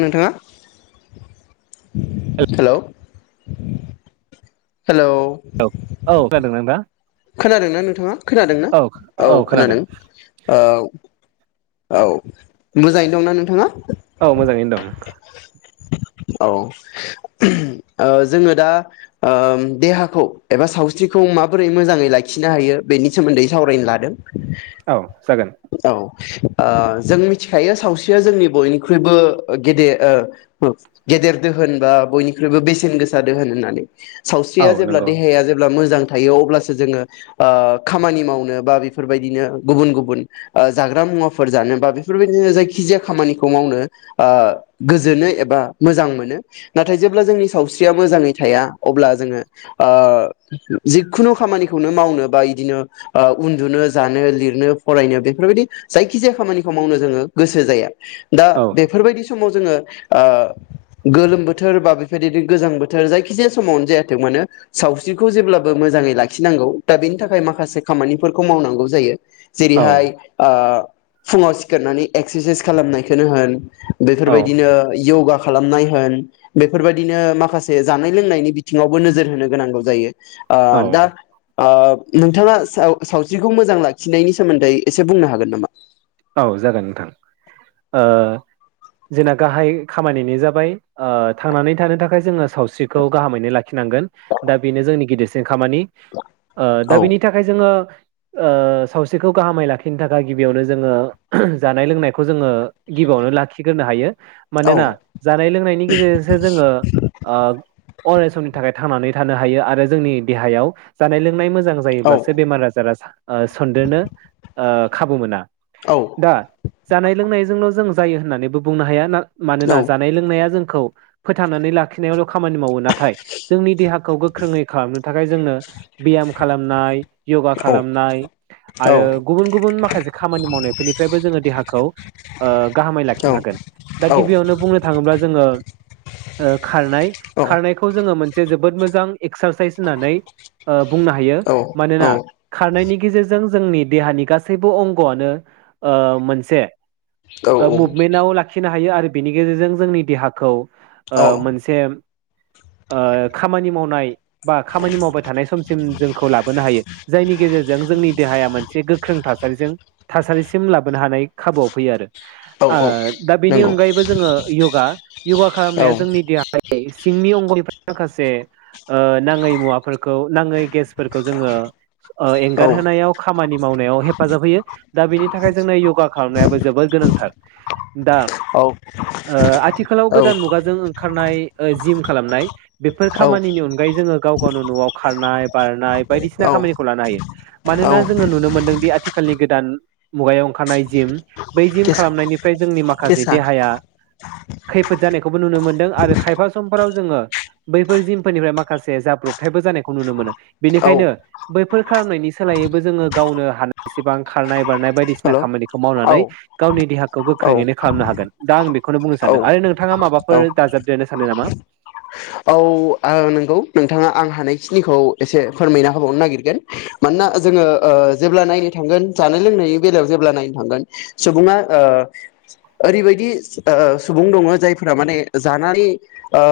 नोंथाङा hello hello औ औ खोनादोना दा। खोनादोंना नोंथाङा खोनादों ना औ खोनादों औ। औ मोजाङै दंना नोंथाङा? औ मोजाङैनो दं। औ जोंङो दा ओ‌ देहाखौ एबा सावस्रिखौ माबोरै मोजाङै लाखिनो हायो बेनि सोमोन्दै सावरायनो लादों। औ जागोन। [inaudible] ओ जों मिथिखायो सावस्रिया जोंनि बयनिख्रुइबो गेदेर ओ गेदेर दोहोन बा बयनिख्रुइबो बेसेन गोसा दोहोन होननानै। औ सावस्रिया जेब्ला नंगौ देहाया जेब्ला मोजां थायो अब्लासो जोंङो ओ खामानि मावनो बा बेफोरबायदिनो गुबुन गुबुन जाग्रा मुवा फोर जानो बा बेफोरबायदिनो जायखि जाया खामानिखौ मावनो गोजोनो एबा मोजां मोनो नाथाय जेब्ला जोंनि सावस्रिया मोजाङै थाया अब्ला जोंङो ओ जिखुनु खामानिखौनो मावनो बा बिदिनो उन्दुनो जानो लिरनो फरायनो बेफोरबायदि जाय खिजाया खामानिखौ मावनो जोंङो गोसो जाया दा औ बेफोरबायदि समाव जोंङो ओ गोलोम बोथोर बा बेबायदिनो गोजां बोथोर जायखिजाया समावनो जायाथों मानो सावस्रिखौ जेब्लाबो मोजाङै लाखिनांगौ दा बेनि थाखाय माखासे खामानिफोरखौ मावनांगौ जायो औ जेरैहाय ओ फुङाव सिखारनानै एक्सारसाइस खालामनायखौनो होन औ बेफोरबायदिनो योगा खालामनाय होन बेफोरबायदिनो माखासे जानाय लोंनायनि बिथिङावबो नोजोर होनो गोनांगौ जायो ओ औ दा ओ नोंथाङा सावस्रिखौ मोजां लाखिनायनि सोमोन्दै एसे बुंनो हागोन नामा? औ जागोन नोंथां ओ जोंना गाहाय खामानिनो जाबाय ओ थांनानै थानो थाखाय जोंङो सावस्रिखौ गाहामैनो लाखिनांगोन दा बेनो जोंनि गिदिरसिन खामानि ओ दा औ बिनि थाखाय जोंङो ओ सावस्रिखौ गाहामै लाखिनो थाखाय गिबियावनो जोंङो जानाय लोंनायखौ जोंङो गिबियावनो लाखिग्रोनो हायो औ मानोना जानाय लोंनायनि गेजेरजोंसो जोंङो ओ अराय समनि थाखाय थांनानै थानो हायो आरो जोंनि देहायाव जानाय लोंनाय मोजां मोजां औ जायोब्ला बेमार आजारा सा ओ सनदेरनो ओ खाबु मोना औ दा जानाय लोंनायजोंल' जों जायो होन्नानैबो बुंनो हाया ना औ मानोना जानाय लोंनाया जों खौ फोथनानै लाखिनायावल' खामानि मावो ना थाय जोंनि देहाखौ गोख्रोङै खालामनो थाखाय जोंनो बियाम खालामनाय योगा औ खालामनाय औ आरो गुबुन गुबन माखासे खामानि मावनायफोरनिफ्रायबो जोङो देहाखौ ओ गाहामै लाखिनो हागोन दा औ गिबियावनो बुंनो थाङोब्ला जोङो ओ खारनाय खारनायखौ जोङो मोन से जोबोद मोजां एसार होननानै ओ बुंनो हायो मानोना खारनायनि गेजेरजों जोंनि देहानि गासैबो अं गङानो मोनसे मुभमेन्टाव लाखिनो हा हायो आरो बेनि गेजेरजों जोंनि देहाखौ ओ औ मोनसे ओ खामानि मावनाय बा खामानि मावबाय थानाय समसिम जोंखौ लाबोनो हायो जायनि गेजेरजों जोंनि देहाया मोनसे गोख्रों थासारिजों थासारिसिम लाबोनो हानाय खाबुआव फैयो आरो औ औ ओ दा बेनि नंगौ अनगायैबो जोङो योगा योगा औ खालामनाया जोंनि देहाय [inaudible] सिंनि अंग'निफ्राय माखासे ओ नाङै मुवाफोरखौ नाङै गेसफोरखौ जोङो ओ औ एंगारहोनायाव खामानि मावनायाव हेफाजाब होयो। दा बिनि थाखाय जोंना य'गा खालामनायाबो जोबोर गोनांथार। दा ओ आथिखालाव औ गोदान मुगाजों ओंखारनाय जिम खालामनाय बेफोर खामानिनि औ अनगायै जोङो गाव गावनो न'आव खारनाय बारनाय बायदिसिना औ खामानिखौ लानो हायो औ मानोना जोङो नुनो मोन्दोंदि आथिखालनि गोदान मुगायाव ओंखारनाय जिम बै जिम केस खालामनायनिफ्राय जोंनि माखासे केसा देहाया खैफोद जानायखौबो नुनो मोनदों आरो खायफा समफोराव जोङो बैफोर जिमफोरनिफ्राय माखासे जाब्रबथायबो जानायखौ नुनो मोनो। औ बेनिखायनो बै बेफोर खालामनायनि सोलायैबो जोङो गावनो हानाय एसेबां खारनाय बारनाय बायदिसिना हेल' खामानिखौ औ मावनानै गावनि देहाखौ औ गोख्रोङैनो खालामनो हागोन दा आं बेखौनो बुंनो औ सानदों आरो नोंथाङा माबाफोर औ दाजाबद्रोनो सानो नामा? औ नंगौ नोंथाङा आं हानायखिनिखौ एसे फोरमायना होबावनो नागिरगोन मानोना जोङो जेब्ला नायनो थांगोन जानाय लोंनायनि बेलायाव जेब्ला नायनो थांगोन सुबुङा ओ ओरैबायदि ओ सुबुं दङ जायफोरा माने जानानै ओ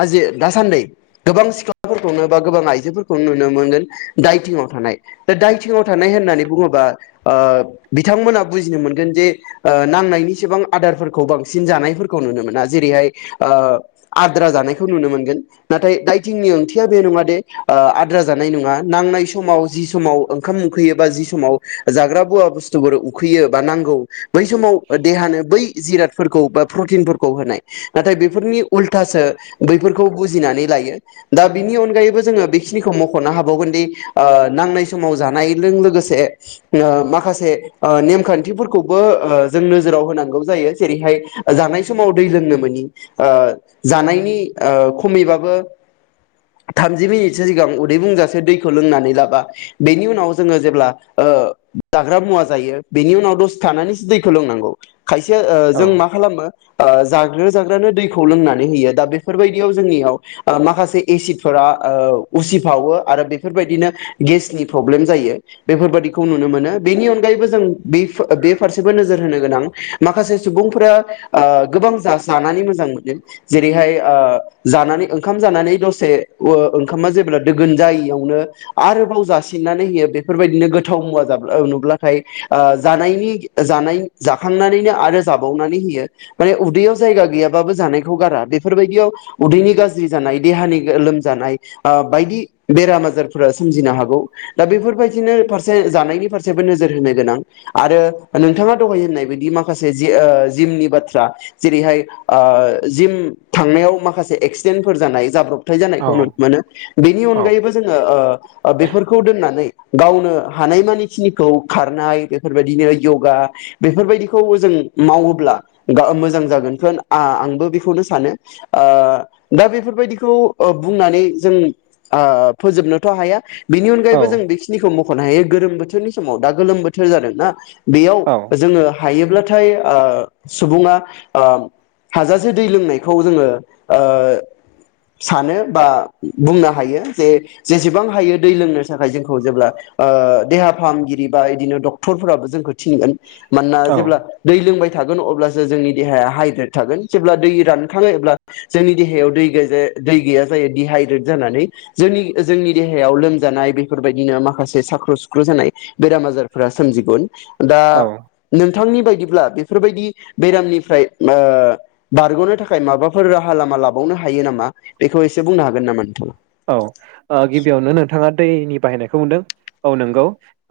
आ जे दासान्दि गोबां सिख्लाफोरखौनो बा गोबां आइजोफोरखौनो नुनो मोनगोन दायथिंआव थानाय दा दायथिंआव थानाय होननानै बुङोबा ओ बिथांमोना बुजिनो मोनगोन जे ओ नांनायनिसिबां आदारफोरखौ बांसिन जानायफोरखौ नुनो मोना जेरैहाय ओ आद्रा जानाय खौ नुनो मोनगोन नाथाय दाइथिंनि ओंथिया बे नङा दे ओ आद्रा जानाय नङा नांनाय समाव जि समाव ओंखाम उखैयो बा जि समाव जाग्रा बुवा बुस्थुफोर उखैयो बा नांगौ बै समाव देहानो बै जिरादफोरखौ बा प्रटिनफोरखौ होनाय नाथाय बेफोरनि उल्थासो बैफोरखौ बुजिनानै लायो दा बिनि अनगायैबो जोङो बेखिनिखौ मख'नो हाबावगोनदि ओ नांनाय समाव जानायजों लोगोसे माखासे नेमखान्थिफोरखौबो जों नोजोराव होनांगौ जायो जेरैहाय जानाय समाव दै लोंनो मोनि ओ जानायनि ओ खमैबाबो थामजि मिनिटसो सिगां उदै बुंजासे दैखौ लोंनानै लाबा बेनि उनाव जोङो जेब्ला ओ जाग्रा मुवा जायो बेनि उनाव दसे थानानैसो दैखौ लोंनांगौ। खायसे ओ औ जों मा खालामो जाग्रा जाग्रानो दैखौ लोंना [unintelligible] बेफोरबायदियाव जोंनियाव माखासे एसिडफोरा ओ उसिफावो आरो बेफोरबायदिनो गेसनि प्रब्लेम जायो बेफोरबायाददिखौ नुनो मोनो बेनि अनगायैबो जों बे बे फारसेबो नोजोर होनो गोनां माखासे सुबुंफोरा ओ गोबां जानानै मोजां मोनो जेरैहाय ओ जानानै ओंखाम जानानै दसे ओंखामा जेब्ला दोगोन जायियावनो आरोबाव जासिननानै होयो बेफोरबायदिनो गोथाव मुवा जाब नुब्लाथाय जानायनि जानाय जाखांनानैनो आरो जाबावनानै होयो माने उदैयाव जायगा गैयाबाबो जानायखौ गारा बे बेफोरबायदियाव उदैनि गाज्रि जानाय देहानि लोमजानाय ओ बायदि बेराम आजारफोरा सोमजिनो हागौ दा बेफोरबायदिनो फारसे जानायनि फारसेबो नोजोर होनो गोनां आरो नोंथाङा दहाय होननाय बायदि माखासे जि ओ जिमनि बाथ्रा जेरैहाय ओ जिम थांनायाव माखासे एक्सिडेन्टफोर जानाय जाब्रब थाय औ जानायखौ नुनो मोनो बेनि औ अनगायैबो जोङो ओ बेफोरखौ दोननानै गावनो हानायमानि खिनिखौ खारनाय बेफोरबायदिनो यगा बेफोरबायदिखौ जों मावोब्ला गाव मोजां जागोनफोर आं आंबो बेखौनो सानो। ओ दा बेफोरबायदिखौ ओ बुंनानै जों आ फोजोबनोथ' हाया बिनि अनगैबो जों बेखिनिखौ मुख ख'नो हायो गोलोम बोथोरनि समाव दा गोलोम बोथोर जादों ना बेयाव औ जोङो हायोब्लाथाय ओ सुबुंआ हाजासे ओ दै लोंनाय खौ जोङो ओ सानो बा बुंनो हायो जे जेसेबां हायो दै लोंनो थाखाय जोंखौ जेब्ला ओ देहा फाहामगिरि बा बिदिनो डक्टरफोराबो जोंखौ थिनगोन मानोना औ जेब्ला दै लोंबाय थागोन अब्ला सो जोंनि देहाया हाइड्रेद थागोन जेब्ला दैरान खाङो एब्ला जोंनि देहायाव दै दै गैजा दै जायो डहाइद्रेट जानानै जोंनि जोंनि देहायाव लोमजानाय बेफोरबायदिनो माखासे साख्र' सुख्रु जानाय बेराम आजारफोरा सोमजिगोन दा औ नों बिथांनि बायदिब्ला बेफोरबायदि बेरामनिफ्राय ओ बारग'नो थाखाय खाय माबाफोर राहा लामा लाबावनो हायो नामा बेखौ एसे बुंनो हागोन नामा नोंथाङा? औ ओ गिबियावनो नोंथाङा दैनि बाहायनायखौ मोनदों औ नंगौ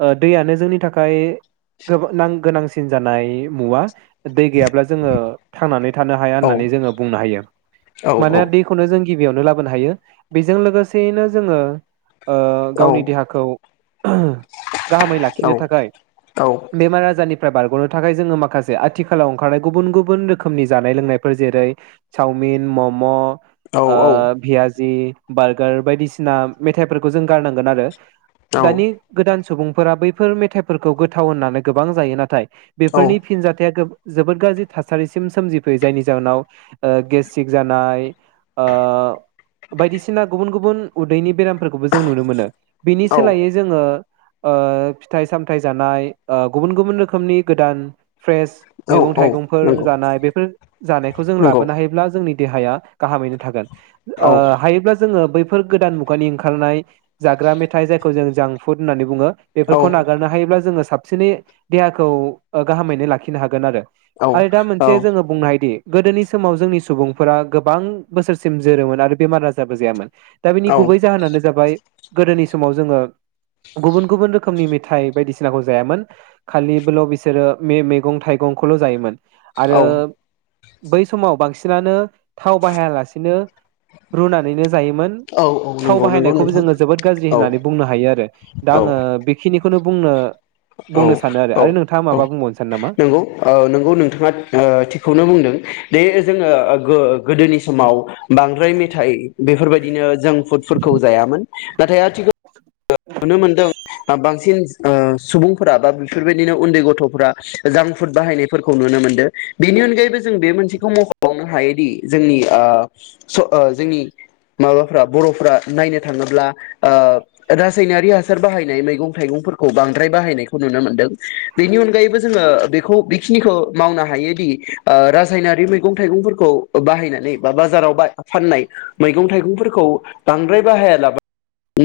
ओ दैयानो जोंनि थाखाय गोबां नां गोनांसिन जानाय मुवा दै गैयाब्ला जोङो थांनानै थानो हाया औ होननानै जोङो बुंनो हायो औ औ माने दैखौनो जोंनि गिबियावनो लाबोनो हायो बेजों लोगोसेयैनो जोङो ओ औ गावनि देहाखौ ओ गाहामै औ लाखिनो थाखाय औ बेमार आजारनिफ फ्राय बारग'नो थाखाय जोङो माखासे आथिखालाव ओंखारनाय गुबुन गुबुन रोखोमनि जानाय लोंनायफोर जेरै सावमिन मम' औ आ भियााजि बार्गार बायदिसिना मेथाइफोरखौ जों गारनांगोन आरो। दानि गोदान सुबुंफोरा बैफोर मेथाइफोरखौ गोथाव होननानै गोबां जायो नाथाय बेफोरनि फिनजाथाया गोबां जोबोद गाज्रि थासारिसिम सोमजिफैयो जायनि जाहोनाव ओ गेसनि जानाय ओ बायदिसिना सिना गुबुन गुबुन उदैनि बेरामफोरखौबो जों नुनो मोनो। बिनि सोलायै जोङो ओ फिथाइ सामथायाइ जानाय ओ गुबुन गुबुन रोखोमनि गोदान फ्रेस मैगं थाइगंफोर जानाय बेफोर जानायखौ जों लाबोनो हायोब्ला जोंनि देहाया गाहामैनो थागोन। ओ हायोब्ला जोङो बैफोर गोदान मुगानि ओंखारनाय जाग्रा मेथाइ जायखौ जों जांफुड होननानै बुङो बेफोरखौ नागारनो हायोब्ला जोङो साब सिनै देहाखौ गाहामैनो लाखिनो हागोन आरो। आरो दा मोनसे जोङो बुंनो हायोदि गोदोनि समाव जोंनि सुबुंफोरा गोबां बोसोरसिम जोरोमोन आरो बेमार आजार जाबोजायामोन दा बिनि गुबै जाहोनानो जाबाय गोदोनि समाव जोङो गुबुन गुबुन रोखोमनि मेथाइ बायदिसिनाखौ जायामोन खालि बेल' बिसोरो मे मेगं थाइगंखौल' जायोमोन। आरो बै समाव बांसिनानो थाव बाहायालासिनो रुनानैनो जायोमोन औ औ नंगौ ओ थाव नंगौ नंगौ बाहायनायखौबो नोंथां जोङो जोबोद गाज्रि औ होननानै बुंनो हायो आरो दा औ आङो बेखिनि खौनो बुंनो औ बुंनो सानो आरो औ आरो नोंथाङा औ माबा बुंबावनो सानो नामा नंगौ ओ नंगौ नोंथाङा ओ थिगखौनो बुंदों दे जोङो गो गोदोनि समाव बांद्राय मेथाइ बेफोरबाय दिनो जों फुडफोरखौ जायामोन। नाथाय आथिखाल नुनो मोनदों दा बां सिन ओ सुबुंफोरा बा बेफोरबायदिनो उन्दै गथ'फोरा जांक फुद बाहायनायफोरखौ नुनो मोनदो बेनि अनगायैबो जों बे मोनसेखौ मख'बावनो हायोदि जोंनि ओ स जोंनि माबाफोरा बर'फोरा नायनो थाङोब्ला ओ रासायनारि हासार बाहायनाय मैगं थाइगंफोरखौ बांद्राय बाहायनायखौ नुनो मोनदों बेनि अनगायैबो जोङो बेखौ बेखिनिखौ मावनो हायोदि रासायनारि मैगं थाइगंफोरखौ बाहायनानै बा बाजाराव फाननाय मैगं थाइगंफोरखौ बांद्राय बाहायालाबा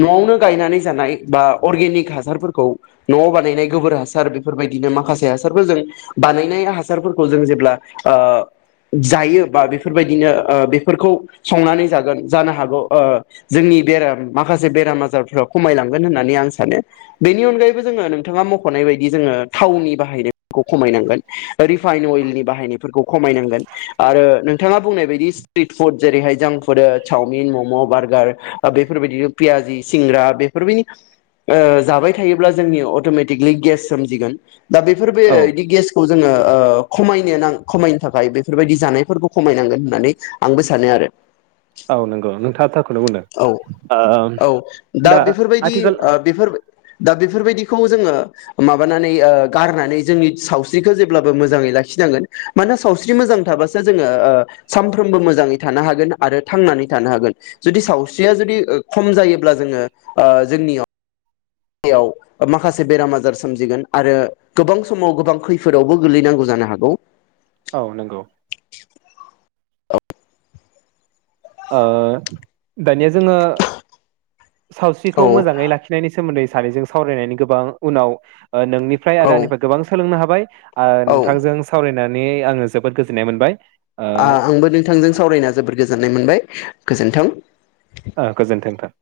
न'आवनो गायनानै जानाय बा अरगेनिक हासारफोरखौ न'ओ बानायनाय गोबोर हासार बेफोरबायदिनो माखासे हासारफोरजों बानायनाय हासारफोरखौ जों जेब्ला ओ जायो बा बेफोरबायदिनो बेफोरखौ संनानै जागोन जानो हागौ ओ जोंनि बेराम माखासे बेराम खमायलांगोन होननानै आं सानो बेनि अनगायैबो जोङो नोंथाङा मख'नाय बायदि जोङो थावनि बाहायनायखौ खमायनांगोन रिफाइन अइलनि बाहायनायफोरखौ खमायनांगोन आरो नों नोंथाङा बुंनाय बायदि स्ट्रिट फुड जेरैहाय जोंफोरो चावमिन मम' बार्गार बेफोरबायदिनो पियाजि सिंग्रा बेफोरबायनि ओ जाबाय थायोब्ला जोंनि अट'मेटिकेलि गेस सोमजिगोन। दा बेफोर बे औ बादि गेसखौ जोङो ओ खमायनाया आं खमाय थाखाय बेफोरबायदि जानायफोरखौ खमायनांगोन होननानै आंबो सानो आरो। औ नंगौ नोंथाङा थारखौनो बुंदों। औ औ दा बेफोरबायदि ओ बेफोर दा बेफोर बेफोरबायदिखो जोङो माबानानै ओ गारनानै जोंनि सावस्रिखो जेब्लाबो मोजांयै लाखिनांगोन मानोना सावस्रि मोजां थाबासो जोङो ओ सानफ्रोमबो मोजाङै थानो हागोन आरो थांनानै थानो हागोन जुदि सावस्रिया जुदि खम जायो अब्ला जोङो ओ जोंनियाव याव माखासे बेराम आजार सोमजिगोन आरो गोबां समाव गोबां खैफोदावबो गोलैनांगौ जानो हागौ। औ नंगौ [unintelligible] ओ दानिया जोङो औ सावस्रिखौ मोजाङै लाखिनायनि सोमोन्दै सानैजों सावरायनायनि गोबां उनाव ओ नोंनिफ्राय औ आरो आंनिफ्राय गोबां सोलोंनो हा- बाय ओ औ नोंथांजों सावराय- नानै आङो जोबोद गोजोन्नाय मोनबाय ओ आ आंबो नोंथांजों सावरायना जबोद गोजोननाय मोनबाय गोजोन्थों ओ गोजोन्थों नोंथां